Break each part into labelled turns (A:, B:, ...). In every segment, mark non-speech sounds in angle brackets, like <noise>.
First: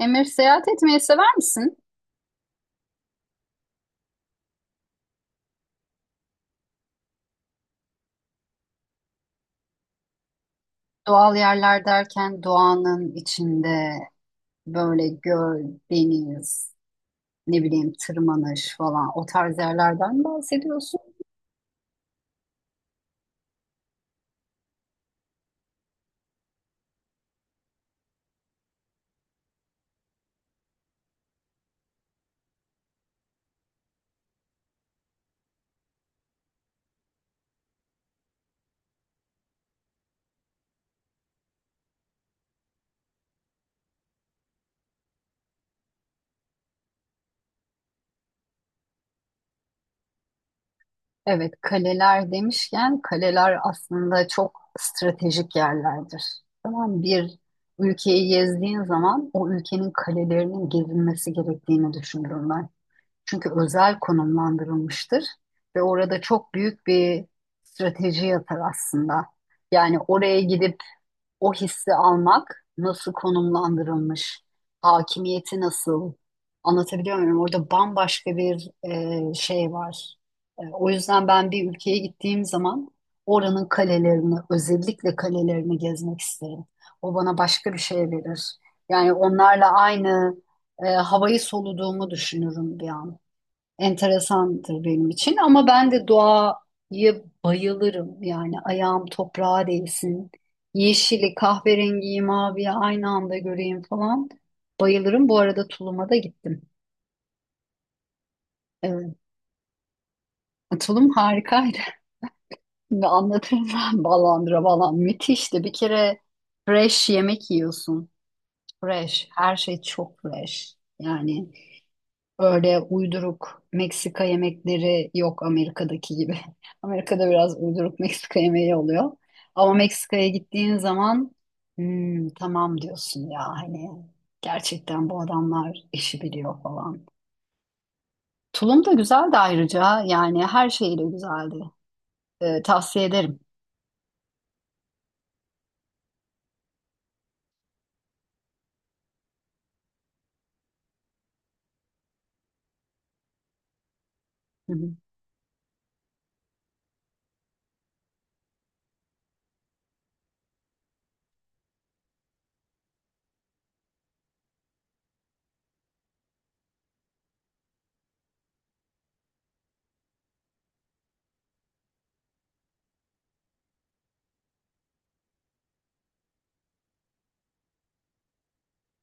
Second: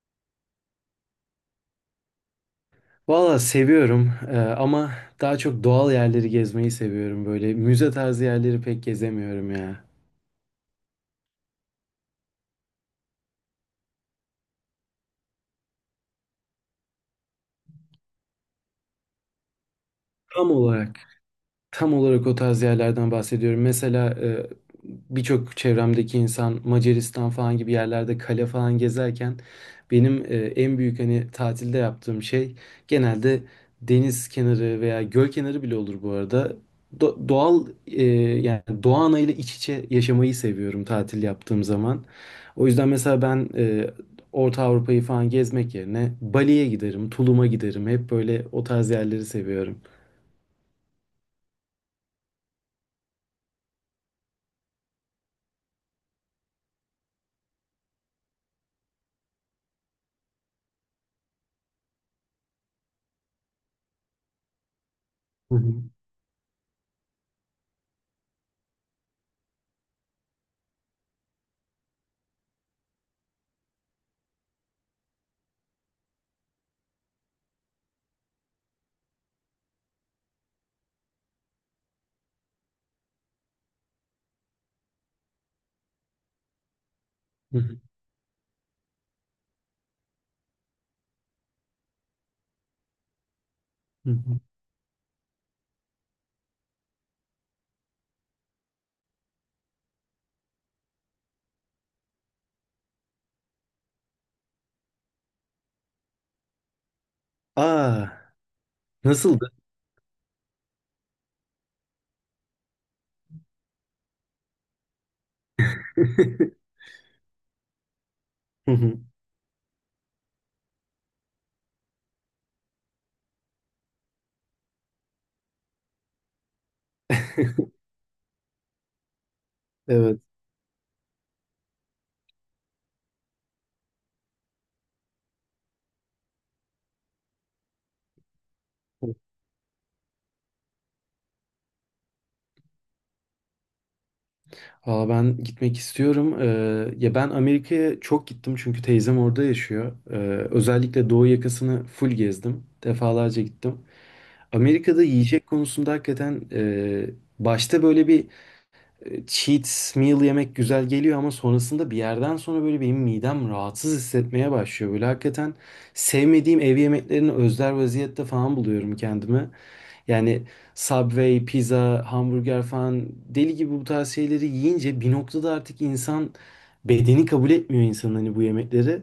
A: Emir, seyahat etmeyi sever misin?
B: Valla seviyorum ama daha çok doğal yerleri gezmeyi seviyorum. Böyle müze tarzı yerleri pek gezemiyorum ya.
A: Doğal yerler derken doğanın içinde böyle göl, deniz, ne bileyim tırmanış falan o tarz yerlerden
B: Tam
A: bahsediyorsun.
B: olarak. Tam olarak o tarz yerlerden bahsediyorum. Mesela birçok çevremdeki insan Macaristan falan gibi yerlerde kale falan gezerken benim en büyük hani tatilde yaptığım şey genelde deniz kenarı veya göl kenarı bile olur bu arada. Doğal yani doğa anayla iç içe yaşamayı seviyorum tatil yaptığım zaman. O yüzden mesela ben Orta Avrupa'yı falan gezmek yerine Bali'ye giderim, Tulum'a giderim. Hep böyle o tarz yerleri seviyorum.
A: Evet, kaleler demişken kaleler aslında çok stratejik yerlerdir. Tamam, bir ülkeyi gezdiğin zaman o ülkenin kalelerinin gezilmesi gerektiğini düşünürüm ben. Çünkü özel konumlandırılmıştır
B: Hı
A: ve
B: hı.
A: orada çok büyük bir strateji yatar aslında. Yani oraya gidip o hissi almak nasıl konumlandırılmış, hakimiyeti nasıl anlatabiliyor muyum? Orada bambaşka bir şey var. O yüzden ben bir ülkeye gittiğim zaman oranın kalelerini, özellikle kalelerini gezmek isterim. O bana
B: Hı
A: başka bir
B: hı.
A: şey verir. Yani onlarla aynı havayı soluduğumu düşünürüm bir an,
B: Hı hı.
A: enteresandır benim için ama ben de doğaya bayılırım. Yani ayağım toprağa değsin. Yeşili, kahverengiyi, maviyi aynı anda göreyim falan. Bayılırım. Bu arada Tulum'a da gittim.
B: Aa,
A: Evet.
B: nasıldı?
A: Tulum harikaydı. <laughs> Şimdi anlatırım ben ballandıra. Müthişti. Bir kere
B: <laughs>
A: fresh yemek yiyorsun.
B: Hı hı.
A: Fresh. Her şey çok fresh. Yani öyle uyduruk Meksika yemekleri yok Amerika'daki gibi. <laughs> Amerika'da biraz
B: <laughs>
A: uyduruk Meksika yemeği oluyor. Ama
B: Evet.
A: Meksika'ya gittiğin zaman Hmm, tamam diyorsun ya, hani gerçekten bu adamlar işi biliyor falan. Tulum da güzeldi ayrıca, yani her şeyle güzeldi. Tavsiye ederim.
B: Aa, ben gitmek istiyorum. Ya ben Amerika'ya çok gittim çünkü teyzem orada yaşıyor. Özellikle doğu yakasını full gezdim. Defalarca gittim.
A: Hı hı.
B: Amerika'da yiyecek konusunda hakikaten başta böyle bir cheat meal yemek güzel geliyor ama sonrasında bir yerden sonra böyle benim midem rahatsız hissetmeye başlıyor. Böyle hakikaten sevmediğim ev yemeklerini özler vaziyette falan buluyorum kendimi. Yani Subway, pizza, hamburger falan deli gibi bu tarz şeyleri yiyince bir noktada artık insan bedeni kabul etmiyor insanın hani bu yemekleri.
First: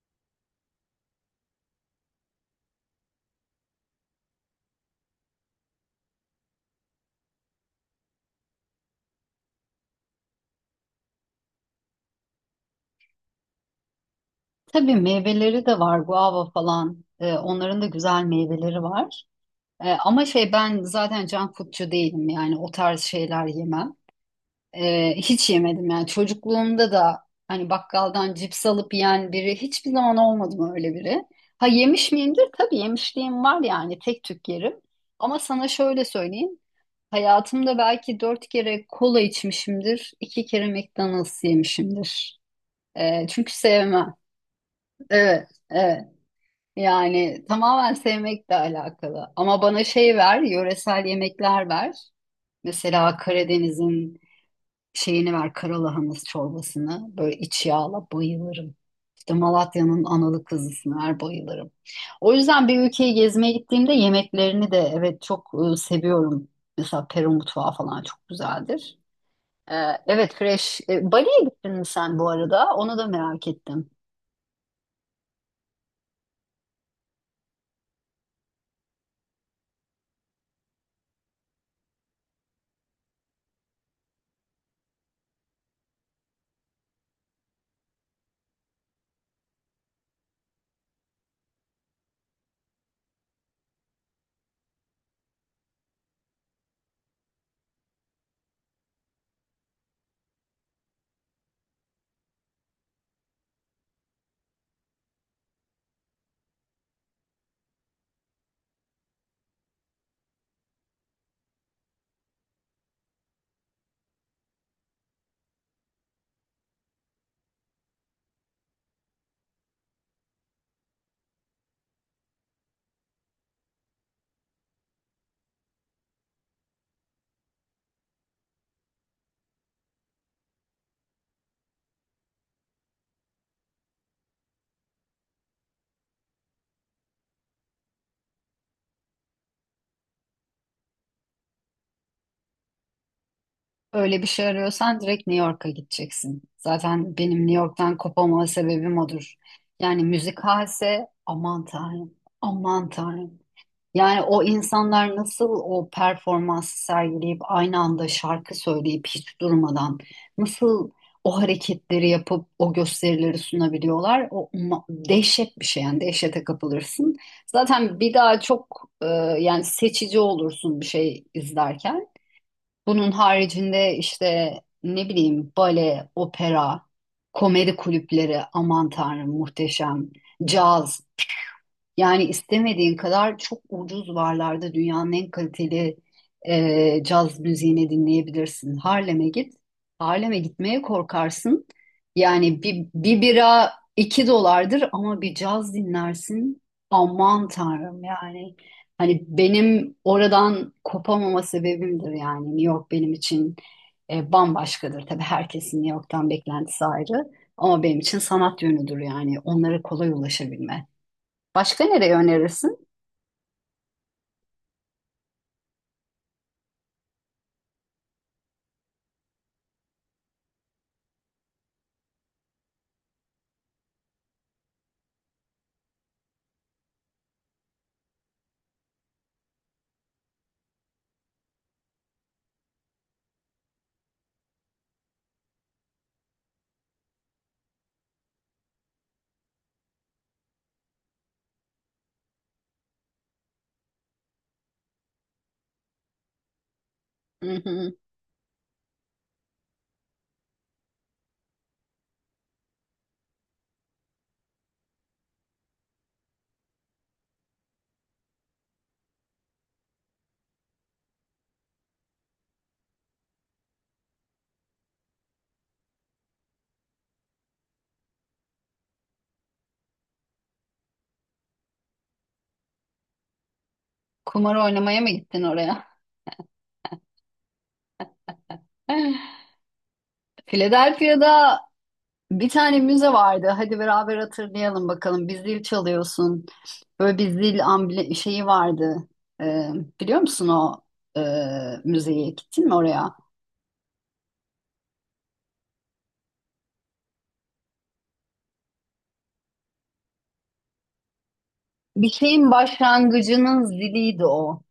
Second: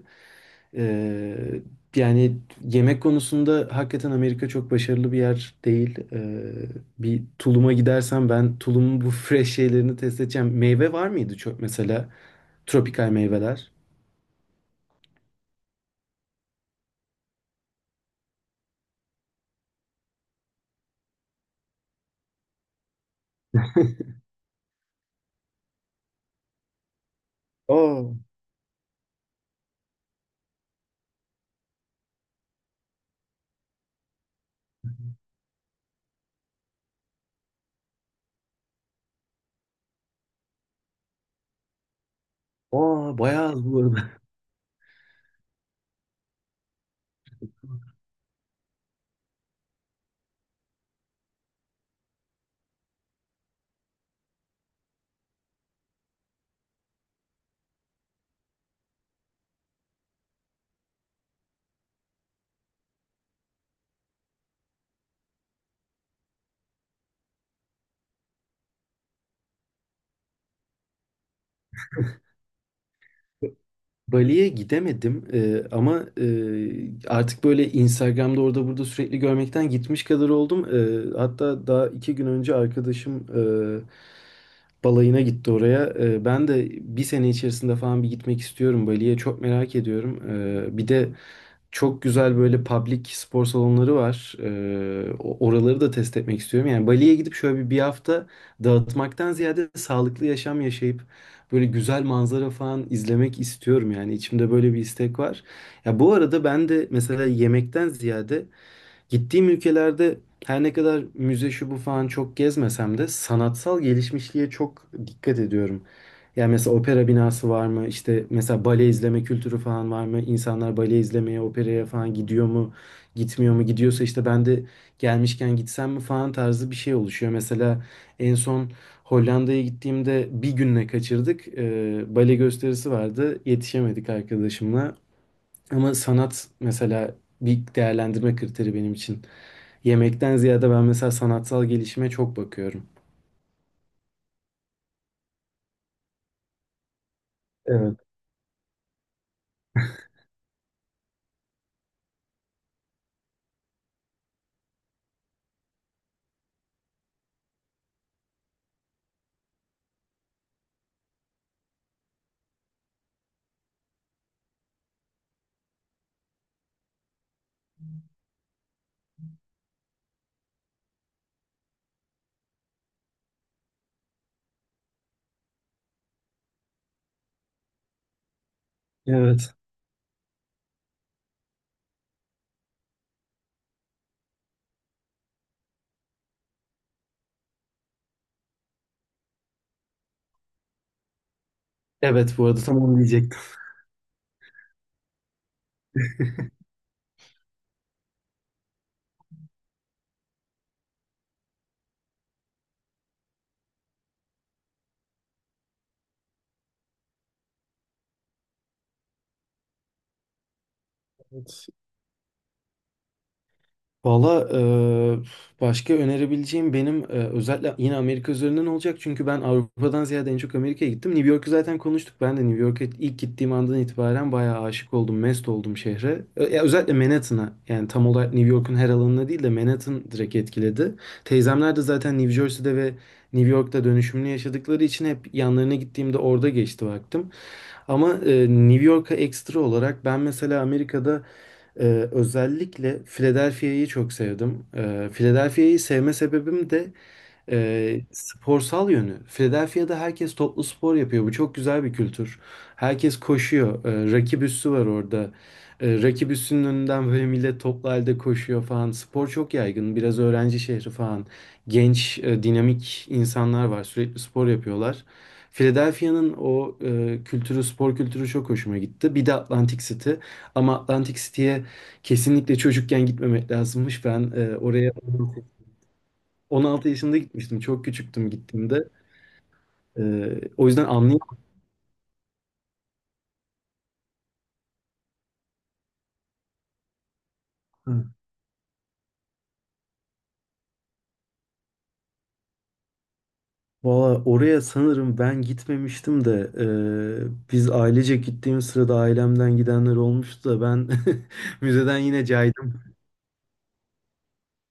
B: Ee, yani yemek konusunda hakikaten Amerika çok başarılı bir yer değil. Bir Tulum'a gidersem ben Tulum'un bu fresh şeylerini test edeceğim. Meyve var mıydı çok mesela? Tropikal meyveler.
A: Tabii meyveleri de var, guava falan. Onların da güzel meyveleri var. Ama şey, ben zaten can foodcu değilim, yani o tarz şeyler yemem. Hiç yemedim yani, çocukluğumda da hani
B: Aa,
A: bakkaldan cips alıp yiyen biri hiçbir zaman olmadım, öyle biri. Ha, yemiş miyimdir? Tabii, yemişliğim var yani, tek tük yerim. Ama sana şöyle söyleyeyim. Hayatımda belki dört kere kola içmişimdir. İki kere McDonald's yemişimdir.
B: aa bayağı
A: Çünkü
B: az bu
A: sevmem.
B: arada.
A: Evet, evet. Yani tamamen sevmekle alakalı. Ama bana şey ver, yöresel yemekler ver. Mesela Karadeniz'in şeyini ver, karalahanası çorbasını böyle iç yağla, bayılırım. İşte Malatya'nın analı kızısını ver, bayılırım. O yüzden bir ülkeyi gezmeye gittiğimde yemeklerini de evet çok seviyorum. Mesela Peru mutfağı falan çok güzeldir. Ee, evet, fresh. Bali'ye gittin mi sen bu arada? Onu da merak ettim.
B: Bali'ye gidemedim. Ama artık böyle Instagram'da orada burada sürekli görmekten gitmiş kadar oldum. Hatta daha iki gün önce arkadaşım balayına gitti oraya. Ben de bir sene içerisinde falan bir gitmek istiyorum Bali'ye. Çok merak ediyorum. Bir de çok güzel böyle public spor salonları var. Oraları da test etmek istiyorum. Yani Bali'ye gidip şöyle bir hafta dağıtmaktan ziyade sağlıklı yaşam yaşayıp böyle güzel manzara falan izlemek istiyorum yani içimde böyle bir istek var. Ya bu arada ben de mesela yemekten ziyade gittiğim ülkelerde her ne kadar müze şu bu falan çok gezmesem de sanatsal gelişmişliğe çok dikkat ediyorum. Yani mesela opera binası var mı? İşte mesela bale izleme kültürü falan var mı? İnsanlar bale izlemeye, operaya falan gidiyor mu? Gitmiyor mu? Gidiyorsa işte ben de gelmişken gitsem mi falan tarzı bir şey oluşuyor. Mesela en son Hollanda'ya gittiğimde bir günle kaçırdık. Bale gösterisi vardı. Yetişemedik arkadaşımla. Ama sanat mesela bir değerlendirme kriteri benim için. Yemekten ziyade ben mesela sanatsal gelişime çok bakıyorum.
A: Öyle bir şey arıyorsan direkt New York'a gideceksin. Zaten benim New
B: Evet.
A: York'tan kopamama sebebim odur. Yani müzik halse, aman tanrım, aman tanrım. Yani o insanlar nasıl o performansı sergileyip aynı anda şarkı söyleyip hiç durmadan nasıl o hareketleri yapıp o gösterileri sunabiliyorlar? O dehşet bir şey, yani dehşete kapılırsın. Zaten bir daha çok yani seçici olursun bir şey izlerken. Bunun haricinde işte ne bileyim bale, opera, komedi kulüpleri, aman tanrım
B: Evet.
A: muhteşem, caz. Yani istemediğin kadar çok ucuz varlarda dünyanın en kaliteli caz müziğini dinleyebilirsin. Harlem'e git. Harlem'e gitmeye korkarsın.
B: Evet, bu arada
A: Yani bir,
B: tamam
A: bir
B: diyecektim.
A: bira 2 dolardır ama bir caz dinlersin. Aman tanrım yani. Hani benim oradan kopamama sebebimdir yani. New York benim için bambaşkadır. Tabii herkesin New York'tan beklentisi ayrı. Ama benim için sanat yönüdür yani. Onlara kolay ulaşabilme.
B: Evet.
A: Başka nereye önerirsin?
B: Valla başka önerebileceğim benim özellikle yine Amerika üzerinden olacak. Çünkü ben Avrupa'dan ziyade en çok Amerika'ya gittim. New York'u zaten konuştuk. Ben de New York'a ilk gittiğim andan itibaren bayağı aşık oldum, mest oldum şehre. Ya özellikle Manhattan'a, yani tam olarak New York'un her alanına değil de Manhattan direkt etkiledi. Teyzemler de zaten New Jersey'de ve New York'ta dönüşümlü yaşadıkları için hep yanlarına gittiğimde orada geçti vaktim. Ama New York'a ekstra olarak ben mesela Amerika'da özellikle Philadelphia'yı çok sevdim. Philadelphia'yı sevme sebebim de
A: Hı hı.
B: sporsal yönü. Philadelphia'da herkes toplu spor yapıyor. Bu çok güzel bir kültür. Herkes koşuyor. Rakip üssü var orada. Rakip üssünün önünden böyle millet toplu halde koşuyor falan. Spor çok yaygın. Biraz öğrenci şehri falan. Genç, dinamik insanlar var. Sürekli spor yapıyorlar. Philadelphia'nın o kültürü, spor kültürü çok hoşuma gitti. Bir de Atlantic City. Ama Atlantic City'ye kesinlikle çocukken gitmemek lazımmış. Ben
A: Kumar
B: oraya
A: oynamaya mı gittin oraya?
B: 16 yaşında gitmiştim. Çok küçüktüm gittiğimde.
A: <laughs>
B: O yüzden anlayamadım.
A: Philadelphia'da bir tane müze vardı. Hadi beraber hatırlayalım bakalım. Bir zil çalıyorsun. Böyle bir zil
B: Hı.
A: amble şeyi vardı. Ee, Biliyor musun o e, müzeye? Gittin mi oraya?
B: Valla oraya sanırım ben gitmemiştim de biz ailece gittiğim sırada ailemden gidenler olmuştu da ben <laughs> müzeden
A: Bir
B: yine
A: şeyin
B: caydım.
A: başlangıcının ziliydi o.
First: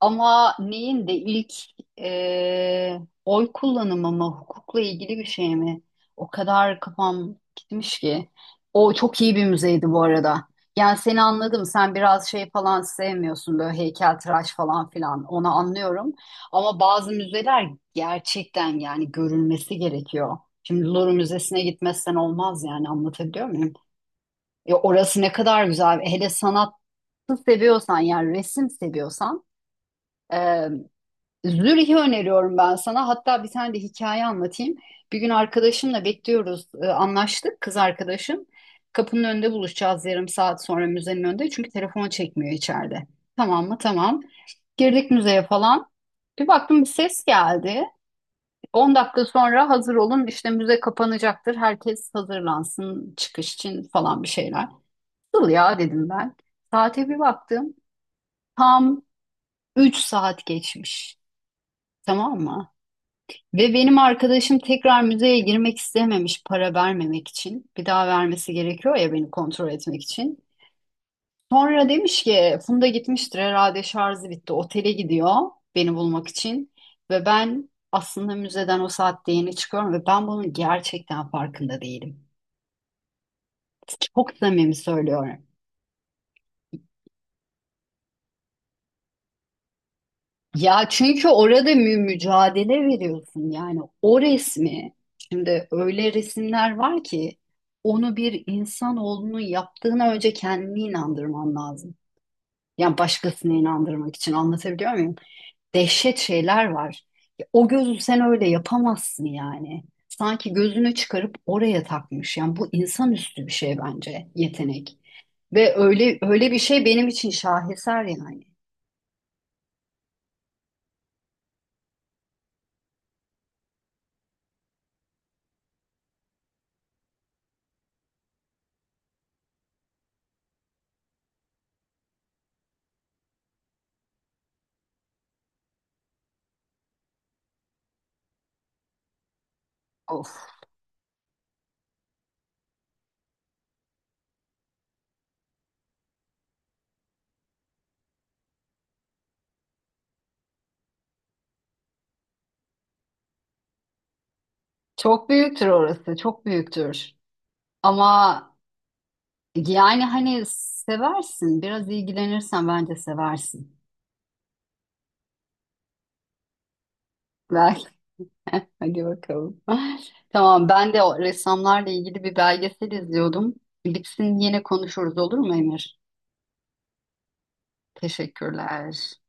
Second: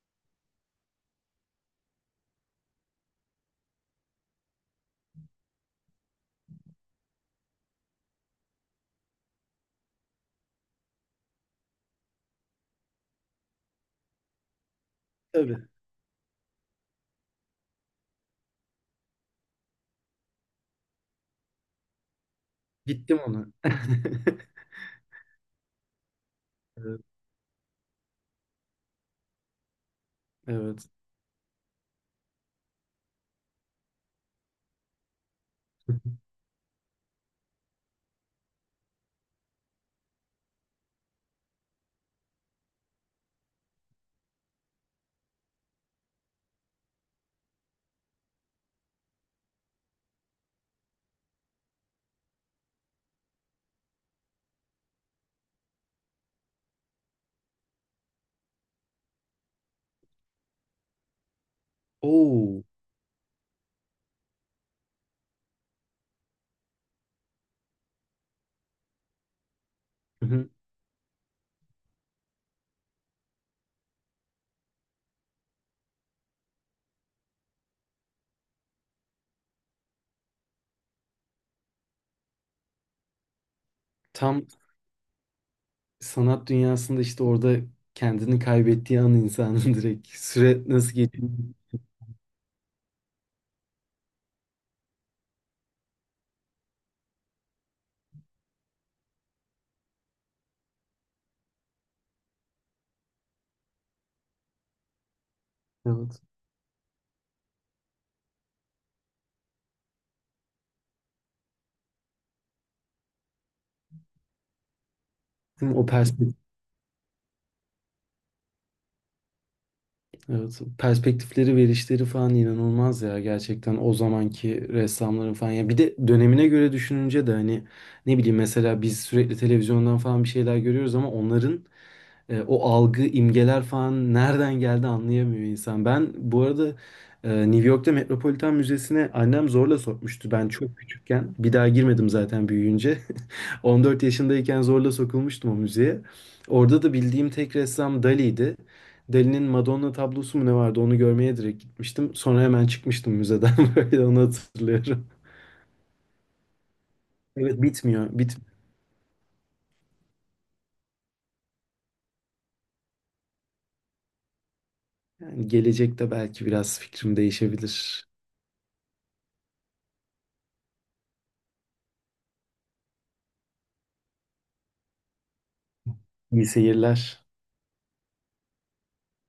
A: Ama neyin de ilk e, oy kullanımı mı, hukukla ilgili bir şey mi? O kadar kafam gitmiş ki. O çok iyi bir müzeydi bu arada. Yani seni anladım. Sen biraz şey falan sevmiyorsun, böyle heykeltıraş falan filan. Onu
B: Tabii
A: anlıyorum. Ama bazı müzeler gerçekten yani görülmesi gerekiyor. Şimdi Louvre Müzesi'ne gitmezsen olmaz, yani
B: gittim
A: anlatabiliyor
B: ona.
A: muyum?
B: <laughs>
A: Ya orası ne kadar güzel. Hele sanatı
B: Evet.
A: seviyorsan, yani resim seviyorsan.
B: Evet.
A: Zürih'i öneriyorum ben sana. Hatta bir tane de hikaye anlatayım. Bir gün arkadaşımla bekliyoruz. Anlaştık kız arkadaşım. Kapının önünde buluşacağız yarım saat sonra, müzenin önünde. Çünkü telefonu çekmiyor içeride. Tamam mı? Tamam. Girdik müzeye falan. Bir baktım bir ses geldi. 10 dakika sonra hazır olun, işte müze kapanacaktır. Herkes hazırlansın çıkış için falan, bir şeyler. Nasıl ya, dedim ben. Saate bir baktım. Tam 3 saat geçmiş. Tamam
B: Oo.
A: mı? Ve benim arkadaşım tekrar müzeye girmek istememiş para vermemek için. Bir daha vermesi gerekiyor ya, beni kontrol etmek
B: Hı
A: için.
B: hı.
A: Sonra demiş ki Funda gitmiştir herhalde, şarjı bitti. Otele gidiyor beni bulmak için. Ve ben aslında müzeden o saatte yeni çıkıyorum ve ben bunun gerçekten farkında değilim. Çok
B: Tam
A: samimi söylüyorum.
B: sanat dünyasında işte orada kendini kaybettiği an insanın <laughs> direkt süre
A: Ya
B: nasıl
A: çünkü
B: geçtiğini.
A: orada mücadele veriyorsun yani o resmi. Şimdi öyle resimler var ki onu bir insanoğlunun yaptığına önce kendini inandırman lazım. Yani başkasını inandırmak için, anlatabiliyor muyum? Dehşet
B: Evet.
A: şeyler var. Ya o gözü sen öyle yapamazsın yani. Sanki gözünü çıkarıp oraya takmış. Yani bu insanüstü bir şey bence, yetenek.
B: Değil
A: Ve
B: mi? O
A: öyle
B: perspektif.
A: öyle bir şey benim için şaheser yani.
B: Evet, perspektifleri, verişleri falan inanılmaz ya gerçekten o zamanki ressamların falan, ya bir de dönemine göre düşününce de hani ne bileyim mesela biz sürekli televizyondan falan bir şeyler görüyoruz ama onların o algı, imgeler falan nereden geldi anlayamıyor insan. Ben bu arada New York'ta Metropolitan Müzesi'ne annem zorla
A: Of.
B: sokmuştu. Ben çok küçükken, bir daha girmedim zaten büyüyünce. <laughs> 14 yaşındayken zorla sokulmuştum o müzeye. Orada da bildiğim tek ressam Dali'ydi. Dali'nin Madonna tablosu mu ne vardı, onu görmeye direkt gitmiştim. Sonra hemen çıkmıştım müzeden, <laughs> böyle onu hatırlıyorum.
A: Çok büyüktür orası, çok büyüktür.
B: Evet, bitmiyor,
A: Ama
B: bitmiyor.
A: yani hani seversin, biraz ilgilenirsen bence seversin.
B: Yani gelecekte belki biraz fikrim
A: Belki.
B: değişebilir.
A: <laughs> Hadi bakalım. Tamam, ben de o ressamlarla ilgili bir belgesel izliyordum. Bitsin yine konuşuruz, olur mu Emir?
B: İyi seyirler.
A: Teşekkürler.